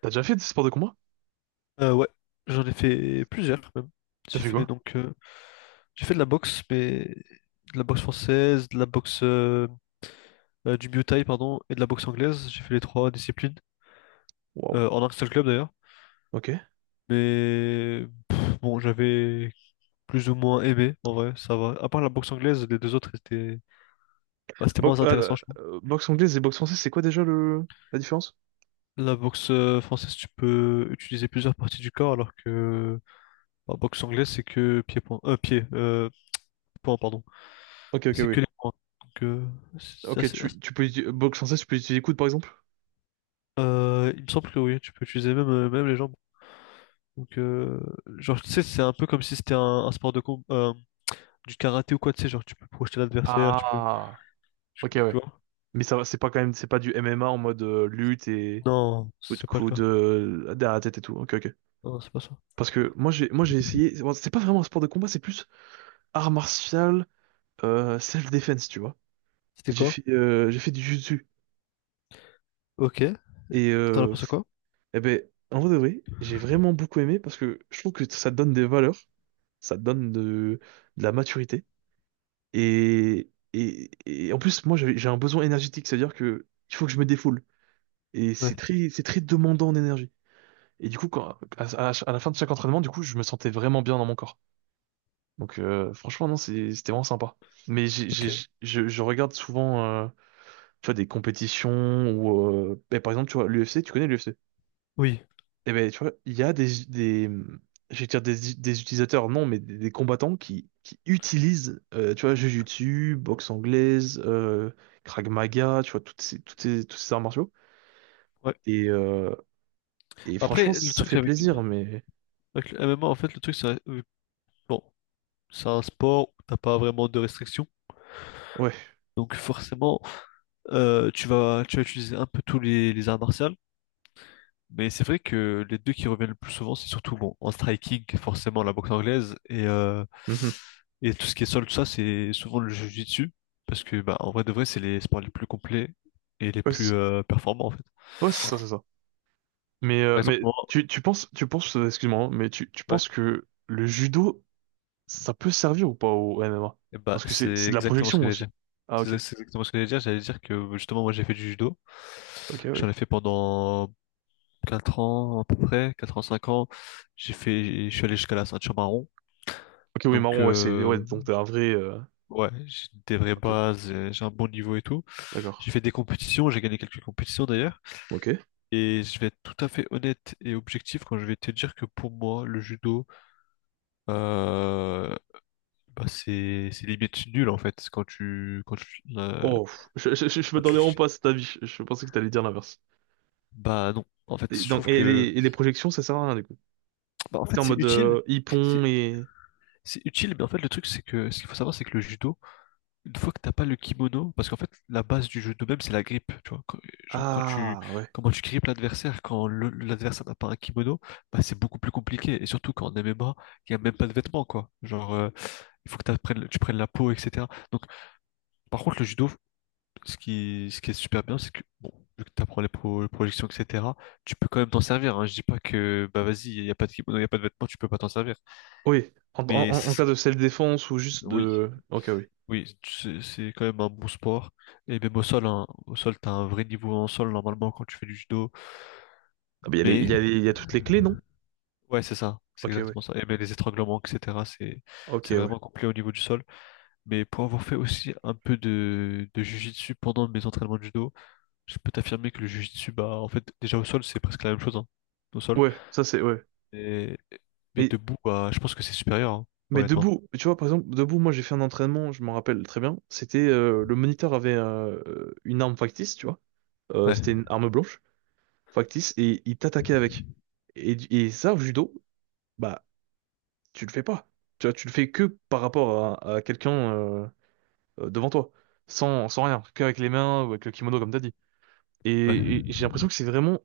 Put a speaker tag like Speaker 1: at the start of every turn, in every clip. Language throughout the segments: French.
Speaker 1: T'as déjà fait des sports de combat?
Speaker 2: Ouais, j'en ai fait plusieurs même.
Speaker 1: T'as
Speaker 2: J'ai
Speaker 1: fait
Speaker 2: fait
Speaker 1: quoi?
Speaker 2: donc euh, j'ai fait de la boxe, mais de la boxe française, de la boxe du Muay Thai, pardon, et de la boxe anglaise. J'ai fait les trois disciplines
Speaker 1: Waouh.
Speaker 2: en un seul club d'ailleurs.
Speaker 1: Ok.
Speaker 2: Mais bon, j'avais plus ou moins aimé en vrai, ça va. À part la boxe anglaise, les deux autres c'était moins intéressant, je trouve.
Speaker 1: Boxe anglaise et boxe française, c'est quoi déjà le la différence?
Speaker 2: La boxe française, tu peux utiliser plusieurs parties du corps, alors que la boxe anglaise, c'est que point, pardon.
Speaker 1: Ok, ok,
Speaker 2: C'est
Speaker 1: oui.
Speaker 2: que les points. Donc, c'est
Speaker 1: Ok,
Speaker 2: assez- assez-
Speaker 1: tu peux utiliser boxe française, tu peux utiliser les coudes par exemple?
Speaker 2: il me semble que oui, tu peux utiliser même, même les jambes. Donc, genre, tu sais, c'est un peu comme si c'était un sport de combat, du karaté ou quoi, tu sais, genre, tu peux projeter l'adversaire, tu peux.
Speaker 1: Ah,
Speaker 2: Tu,
Speaker 1: ok,
Speaker 2: tu
Speaker 1: ouais.
Speaker 2: vois?
Speaker 1: Mais ça, va, c'est pas quand même, c'est pas du MMA en mode lutte et
Speaker 2: Non,
Speaker 1: coup de
Speaker 2: c'est pas le
Speaker 1: coude
Speaker 2: cas.
Speaker 1: derrière la tête et tout. Ok, ok.
Speaker 2: Non, c'est pas ça.
Speaker 1: Parce que moi j'ai essayé. Bon, c'est pas vraiment un sport de combat, c'est plus art martial, self-defense, tu vois.
Speaker 2: C'était quoi?
Speaker 1: J'ai fait du jiu-jitsu
Speaker 2: Ok.
Speaker 1: et
Speaker 2: T'en as pensé quoi?
Speaker 1: eh ben, en vrai de vrai, j'ai vraiment beaucoup aimé parce que je trouve que ça te donne des valeurs, ça te donne de la maturité. Et en plus, moi, j'ai un besoin énergétique, c'est-à-dire que il faut que je me défoule. Et c'est
Speaker 2: Ouais.
Speaker 1: c'est très demandant en énergie. Et du coup, à la fin de chaque entraînement, du coup, je me sentais vraiment bien dans mon corps. Donc, franchement, non, c'était vraiment sympa. Mais
Speaker 2: Ok.
Speaker 1: je regarde souvent, tu vois, des compétitions ou, ben, par exemple, tu vois, l'UFC, tu connais l'UFC?
Speaker 2: Oui.
Speaker 1: Et ben, tu vois, il y a je vais dire des utilisateurs, non, mais des combattants qui utilisent, tu vois, Jujutsu, boxe anglaise, Krav Maga, tu vois, tous ces arts martiaux.
Speaker 2: Ouais.
Speaker 1: Et, euh, et franchement,
Speaker 2: Après, le
Speaker 1: ça
Speaker 2: truc
Speaker 1: fait
Speaker 2: avec,
Speaker 1: plaisir, mais
Speaker 2: avec le MMA, en fait, le truc, c'est. Bon, c'est un sport où t'as pas vraiment de restrictions.
Speaker 1: ouais,
Speaker 2: Donc, forcément, tu vas utiliser un peu tous les arts martiaux. Mais c'est vrai que les deux qui reviennent le plus souvent, c'est surtout bon, en striking, forcément la boxe anglaise et, euh,
Speaker 1: mhm.
Speaker 2: et tout ce qui est sol, tout ça, c'est souvent le jiu-jitsu. Parce que bah, en vrai de vrai, c'est les sports les plus complets et les
Speaker 1: Ouais,
Speaker 2: plus
Speaker 1: c'est
Speaker 2: performants en fait.
Speaker 1: ouais, c'est ça.
Speaker 2: Par exemple,
Speaker 1: Mais
Speaker 2: moi,
Speaker 1: tu penses, excuse-moi, hein, mais tu
Speaker 2: ouais,
Speaker 1: penses que le judo, ça peut servir ou pas au MMA?
Speaker 2: et bah,
Speaker 1: Parce que
Speaker 2: c'est
Speaker 1: c'est de la
Speaker 2: exactement ce
Speaker 1: projection
Speaker 2: que j'allais dire.
Speaker 1: aussi. Ah, ok,
Speaker 2: C'est exactement ce que j'allais dire. J'allais dire que justement, moi j'ai fait du judo.
Speaker 1: ok,
Speaker 2: J'en ai
Speaker 1: oui.
Speaker 2: fait pendant 4 ans à peu près, 4 ans, 5 ans. Je suis allé jusqu'à la ceinture marron.
Speaker 1: Ok, oui,
Speaker 2: Donc,
Speaker 1: marron, ouais, ouais, donc t'es un vrai,
Speaker 2: ouais, j'ai des vraies
Speaker 1: ok.
Speaker 2: bases, j'ai un bon niveau et tout.
Speaker 1: D'accord.
Speaker 2: J'ai fait des compétitions, j'ai gagné quelques compétitions d'ailleurs.
Speaker 1: Ok.
Speaker 2: Et je vais être tout à fait honnête et objectif quand je vais te dire que pour moi, le judo, euh, bah c'est limite nul en fait
Speaker 1: Oh, pff, je
Speaker 2: quand
Speaker 1: m'attendais vraiment
Speaker 2: tu-
Speaker 1: pas à cet avis. Je pensais que t'allais dire l'inverse.
Speaker 2: bah non. En fait,
Speaker 1: Et
Speaker 2: je
Speaker 1: donc,
Speaker 2: trouve que
Speaker 1: et les projections, ça sert à rien du coup.
Speaker 2: bah en fait
Speaker 1: C'est en
Speaker 2: c'est
Speaker 1: mode
Speaker 2: utile, c'est
Speaker 1: hippon et...
Speaker 2: c'est utile, mais en fait le truc c'est que ce qu'il faut savoir c'est que le judo une fois que t'as pas le kimono, parce qu'en fait, la base du jeu de même, c'est la grippe. Tu vois, genre,
Speaker 1: Ah, ouais.
Speaker 2: comment tu grippes l'adversaire, l'adversaire n'a pas un kimono, bah, c'est beaucoup plus compliqué. Et surtout quand en MMA, il n'y a même pas de vêtements, quoi. Genre, il faut que tu prennes la peau, etc. Donc, par contre, le judo, ce qui est super bien, c'est que, bon, vu que tu apprends les projections, etc., tu peux quand même t'en servir. Hein. Je dis pas que, bah, vas-y, il n'y a pas de kimono, il n'y a pas de vêtements, tu peux pas t'en servir.
Speaker 1: Oui, en, en,
Speaker 2: Mais
Speaker 1: en cas de self-défense ou juste
Speaker 2: oui,
Speaker 1: de... Ok, oui.
Speaker 2: oui, c'est quand même un bon sport. Et même au sol, hein, au sol, t'as un vrai niveau en sol normalement quand tu fais du judo.
Speaker 1: Ah, mais
Speaker 2: Mais
Speaker 1: il y a toutes les clés, non?
Speaker 2: ouais, c'est ça, c'est
Speaker 1: Ok, ouais.
Speaker 2: exactement ça. Et même les étranglements, etc. C'est
Speaker 1: Ok,
Speaker 2: c'est
Speaker 1: ouais.
Speaker 2: vraiment complet au niveau du sol. Mais pour avoir fait aussi un peu de jiu-jitsu pendant mes entraînements de judo, je peux t'affirmer que le jiu-jitsu, bah en fait, déjà au sol, c'est presque la même chose, hein, au sol.
Speaker 1: Ouais, ça c'est... Ouais.
Speaker 2: Et mais
Speaker 1: Mais,
Speaker 2: debout, bah, je pense que c'est supérieur, hein,
Speaker 1: mais
Speaker 2: honnêtement.
Speaker 1: debout, tu vois, par exemple, debout, moi j'ai fait un entraînement, je m'en rappelle très bien. C'était... le moniteur avait une arme factice, tu vois.
Speaker 2: Ouais,
Speaker 1: C'était une arme blanche. Factice, et il t'attaquait avec. Et, et ça, au judo, bah, tu le fais pas. Tu vois, tu le fais que par rapport à quelqu'un devant toi, sans rien, qu'avec les mains ou avec le kimono, comme t'as dit.
Speaker 2: ouais.
Speaker 1: Et j'ai l'impression que c'est vraiment,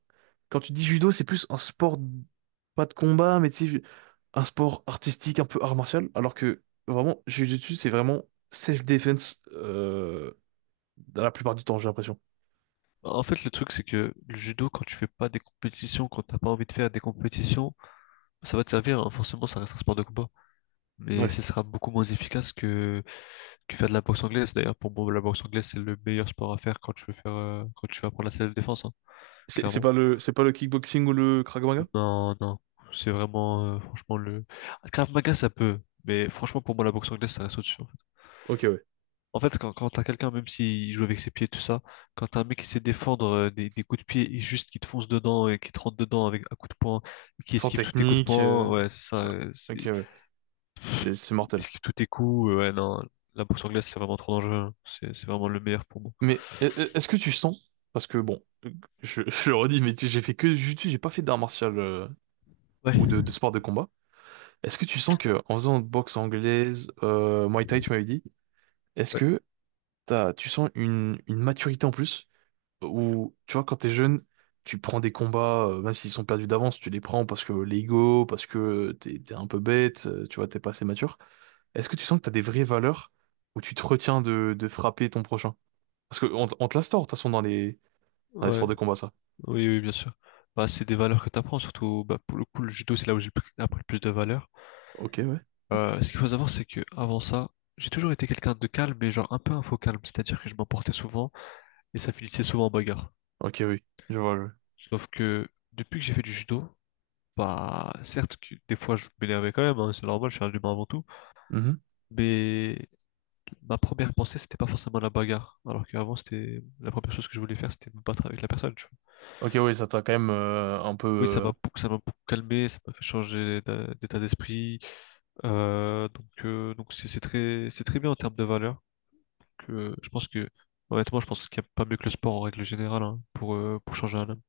Speaker 1: quand tu dis judo, c'est plus un sport, pas de combat, mais tu sais, un sport artistique, un peu art martial, alors que vraiment, Jiu-Jitsu, c'est vraiment self-defense dans la plupart du temps, j'ai l'impression.
Speaker 2: En fait, le truc, c'est que le judo, quand tu fais pas des compétitions, quand t'as pas envie de faire des compétitions, ça va te servir, hein. Forcément, ça reste un sport de combat. Mais
Speaker 1: Ouais.
Speaker 2: ce sera beaucoup moins efficace que faire de la boxe anglaise. D'ailleurs, pour moi, la boxe anglaise, c'est le meilleur sport à faire quand tu veux apprendre la self-défense, hein,
Speaker 1: C'est
Speaker 2: clairement.
Speaker 1: pas le, c'est pas le kickboxing ou le Krav Maga?
Speaker 2: Non, non, c'est vraiment, franchement, Krav Maga, ça peut. Mais franchement, pour moi, la boxe anglaise, ça reste au-dessus. Hein.
Speaker 1: Ok, ouais.
Speaker 2: En fait, quand t'as quelqu'un, même s'il joue avec ses pieds, tout ça, quand t'as un mec qui sait défendre des coups de pied et juste qui te fonce dedans et qui te rentre dedans avec un coup de poing, qui
Speaker 1: Sans
Speaker 2: esquive tous tes coups de
Speaker 1: technique.
Speaker 2: poing,
Speaker 1: Euh,
Speaker 2: ouais, c'est ça,
Speaker 1: ok, ouais. C'est
Speaker 2: il
Speaker 1: mortel.
Speaker 2: esquive tous tes coups, ouais, non, la bourse anglaise, c'est vraiment trop dangereux, hein. C'est vraiment le meilleur pour moi.
Speaker 1: Mais est-ce que tu sens? Parce que bon, je, je le redis, mais j'ai fait que du jiu-jitsu, j'ai pas fait d'art martial
Speaker 2: Ouais,
Speaker 1: ou de sport de combat. Est-ce que tu sens que en faisant boxe anglaise, Muay Thai, tu m'avais dit, est-ce
Speaker 2: ouais,
Speaker 1: que tu sens une maturité en plus? Ou tu vois, quand t'es jeune, tu prends des combats, même s'ils sont perdus d'avance, tu les prends parce que l'ego, parce que t'es un peu bête, tu vois, t'es pas assez mature. Est-ce que tu sens que t'as des vraies valeurs où tu te retiens de frapper ton prochain? Parce que on te l'instaure, de toute façon, dans les
Speaker 2: ouais,
Speaker 1: sports de combat, ça.
Speaker 2: oui, oui, bien sûr. Bah, c'est des valeurs que t'apprends, surtout, bah, pour le coup, le judo, c'est là où appris le plus de valeurs.
Speaker 1: Ok, ouais.
Speaker 2: Ce qu'il faut savoir, c'est que avant ça, j'ai toujours été quelqu'un de calme, mais genre un peu un faux calme, c'est-à-dire que je m'emportais souvent. Et ça finissait souvent en bagarre.
Speaker 1: Ok, oui, je vois.
Speaker 2: Sauf que depuis que j'ai fait du judo, bah certes que des fois je m'énervais quand même, hein, c'est normal, je suis un humain avant tout,
Speaker 1: Mhm.
Speaker 2: mais ma première pensée c'était pas forcément la bagarre, alors qu'avant c'était la première chose que je voulais faire c'était me battre avec la personne. Tu vois.
Speaker 1: Ok, oui, ça t'a quand même un peu...
Speaker 2: Oui, ça m'a beaucoup- ça m'a beaucoup calmé, ça m'a fait changer d'état d'esprit, donc c'est très bien en termes de valeur. Que je pense que Honnêtement je pense qu'il n'y a pas mieux que le sport en règle générale hein, pour changer un homme.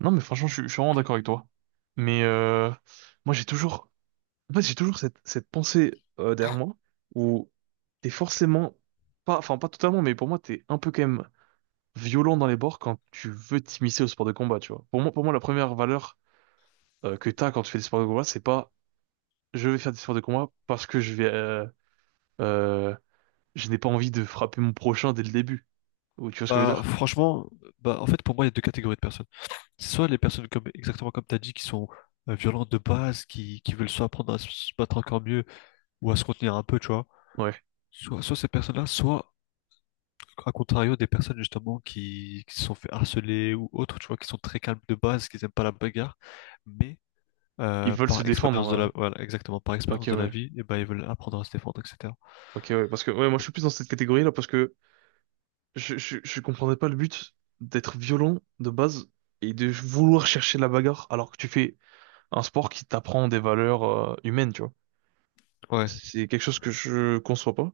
Speaker 1: non, mais franchement, je suis vraiment d'accord avec toi. Mais moi, j'ai toujours... En fait, j'ai toujours cette pensée derrière moi où t'es forcément... pas, enfin, pas totalement, mais pour moi, t'es un peu quand même violent dans les bords quand tu veux t'immiscer au sport de combat, tu vois. Pour moi la première valeur que t'as quand tu fais des sports de combat, c'est pas je vais faire des sports de combat parce que je vais, euh, je n'ai pas envie de frapper mon prochain dès le début. Ou tu vois ce que je veux
Speaker 2: Bah
Speaker 1: dire?
Speaker 2: franchement bah en fait pour moi il y a deux catégories de personnes. Soit les personnes comme exactement comme tu as dit qui sont violentes de base, qui veulent soit apprendre à se battre encore mieux ou à se contenir un peu, tu vois.
Speaker 1: Ouais.
Speaker 2: Soit ces personnes-là, soit à contrario des personnes justement qui se sont fait harceler ou autres, tu vois, qui sont très calmes de base, qui n'aiment pas la bagarre, mais
Speaker 1: Ils veulent se
Speaker 2: par expérience de la,
Speaker 1: défendre.
Speaker 2: voilà, exactement, par
Speaker 1: Euh. Ok,
Speaker 2: expérience de la
Speaker 1: ouais.
Speaker 2: vie, et ben ils veulent apprendre à se défendre, etc.
Speaker 1: Ok, ouais. Parce que, ouais, moi, je suis plus dans cette catégorie-là parce que je comprendrais pas le but d'être violent de base et de vouloir chercher la bagarre alors que tu fais un sport qui t'apprend des valeurs, humaines, tu vois.
Speaker 2: Ouais,
Speaker 1: C'est quelque chose que je conçois pas.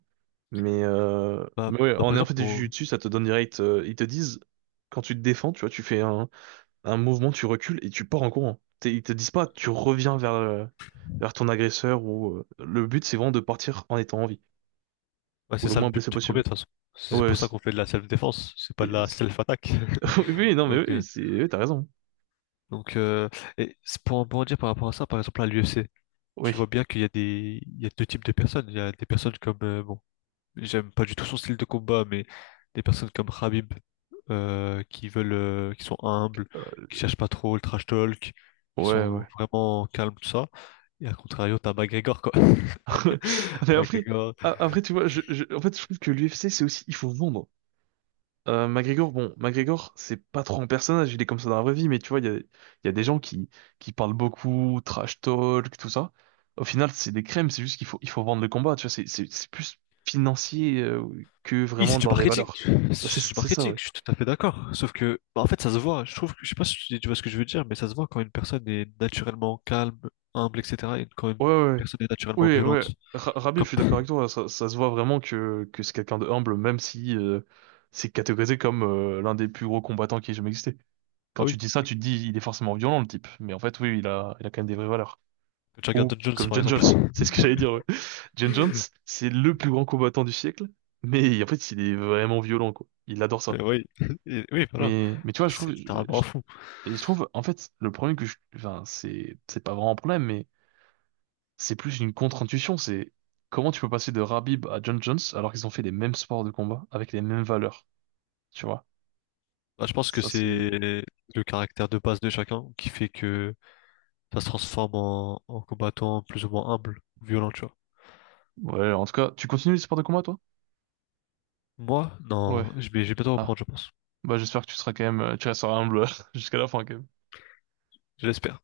Speaker 2: bah,
Speaker 1: Mais ouais,
Speaker 2: bah, par
Speaker 1: en ayant
Speaker 2: exemple,
Speaker 1: fait du jiu-jitsu, ça te donne direct, ils te disent, quand tu te défends, tu vois, tu fais un mouvement, tu recules et tu pars en courant. Ils te disent pas, tu reviens vers, vers ton agresseur ou le but c'est vraiment de partir en étant en vie
Speaker 2: bah,
Speaker 1: ou
Speaker 2: c'est
Speaker 1: le
Speaker 2: ça le
Speaker 1: moins
Speaker 2: but
Speaker 1: blessé
Speaker 2: premier de
Speaker 1: possible.
Speaker 2: toute façon. C'est
Speaker 1: Ouais,
Speaker 2: pour ça qu'on fait de la self-défense, c'est pas
Speaker 1: et-
Speaker 2: de la
Speaker 1: c'est-
Speaker 2: self-attaque.
Speaker 1: oui, non, mais
Speaker 2: Donc,
Speaker 1: oui, oui, t'as raison.
Speaker 2: donc euh, et c'est pour en rebondir par rapport à ça, par exemple à l'UFC.
Speaker 1: Oui,
Speaker 2: Je vois bien qu'il y a il y a deux types de personnes. Il y a des personnes comme, bon, j'aime pas du tout son style de combat, mais des personnes comme Khabib, qui sont humbles, qui
Speaker 1: euh,
Speaker 2: cherchent pas trop le trash talk, qui
Speaker 1: ouais, ouais.
Speaker 2: sont vraiment calmes, tout ça. Et à contrario, t'as McGregor, quoi.
Speaker 1: Mais après,
Speaker 2: McGregor,
Speaker 1: après, tu vois, en fait, je trouve que l'UFC c'est aussi, il faut vendre. McGregor, bon, McGregor, c'est pas trop un personnage, il est comme ça dans la vraie vie, mais tu vois, il y a des gens qui parlent beaucoup, trash talk, tout ça. Au final, c'est des crèmes, c'est juste il faut vendre le combat, tu vois, c'est plus financier que
Speaker 2: oui,
Speaker 1: vraiment
Speaker 2: c'est du
Speaker 1: dans les
Speaker 2: marketing.
Speaker 1: valeurs. Ouais, C'est
Speaker 2: C'est du
Speaker 1: c'est ça,
Speaker 2: marketing,
Speaker 1: ouais.
Speaker 2: je suis tout à fait d'accord. Sauf que, bah, en fait, ça se voit. Je sais pas si tu vois ce que je veux dire, mais ça se voit quand une personne est naturellement calme, humble, etc. Et quand une
Speaker 1: Ouais, ouais,
Speaker 2: personne est naturellement
Speaker 1: ouais. Ouais.
Speaker 2: violente.
Speaker 1: Rabib, je
Speaker 2: Comme,
Speaker 1: suis d'accord avec toi, ça se voit vraiment que c'est quelqu'un de humble, même si c'est catégorisé comme l'un des plus gros combattants qui ait jamais existé. Quand
Speaker 2: ah
Speaker 1: tu
Speaker 2: oui,
Speaker 1: dis ça, tu te dis, il est forcément violent, le type, mais en fait, oui, il a quand même des vraies valeurs.
Speaker 2: quand tu regardes
Speaker 1: Ou
Speaker 2: Don Jones,
Speaker 1: comme
Speaker 2: par
Speaker 1: John Jones,
Speaker 2: exemple.
Speaker 1: c'est ce que j'allais dire. Ouais. John Jones, c'est le plus grand combattant du siècle, mais en fait, il est vraiment violent, quoi. Il adore ça.
Speaker 2: Mais oui, oui, voilà.
Speaker 1: Mais tu vois, je trouve,
Speaker 2: C'est littéralement
Speaker 1: je-
Speaker 2: fou.
Speaker 1: et je trouve, en fait, le problème que enfin, c'est pas vraiment un problème, mais c'est plus une contre-intuition. C'est comment tu peux passer de Rabib à John Jones alors qu'ils ont fait les mêmes sports de combat avec les mêmes valeurs, tu vois.
Speaker 2: Bah, je pense que
Speaker 1: Ça, c'est,
Speaker 2: c'est le caractère de base de chacun qui fait que ça se transforme en combattant plus ou moins humble, violent, tu vois.
Speaker 1: ouais, en tout cas, tu continues les sports de combat, toi?
Speaker 2: Moi,
Speaker 1: Ouais.
Speaker 2: non, je vais bientôt
Speaker 1: Ah,
Speaker 2: reprendre, je pense.
Speaker 1: bah, j'espère que tu seras quand même, tu resteras humble jusqu'à la fin, quand même.
Speaker 2: Je l'espère.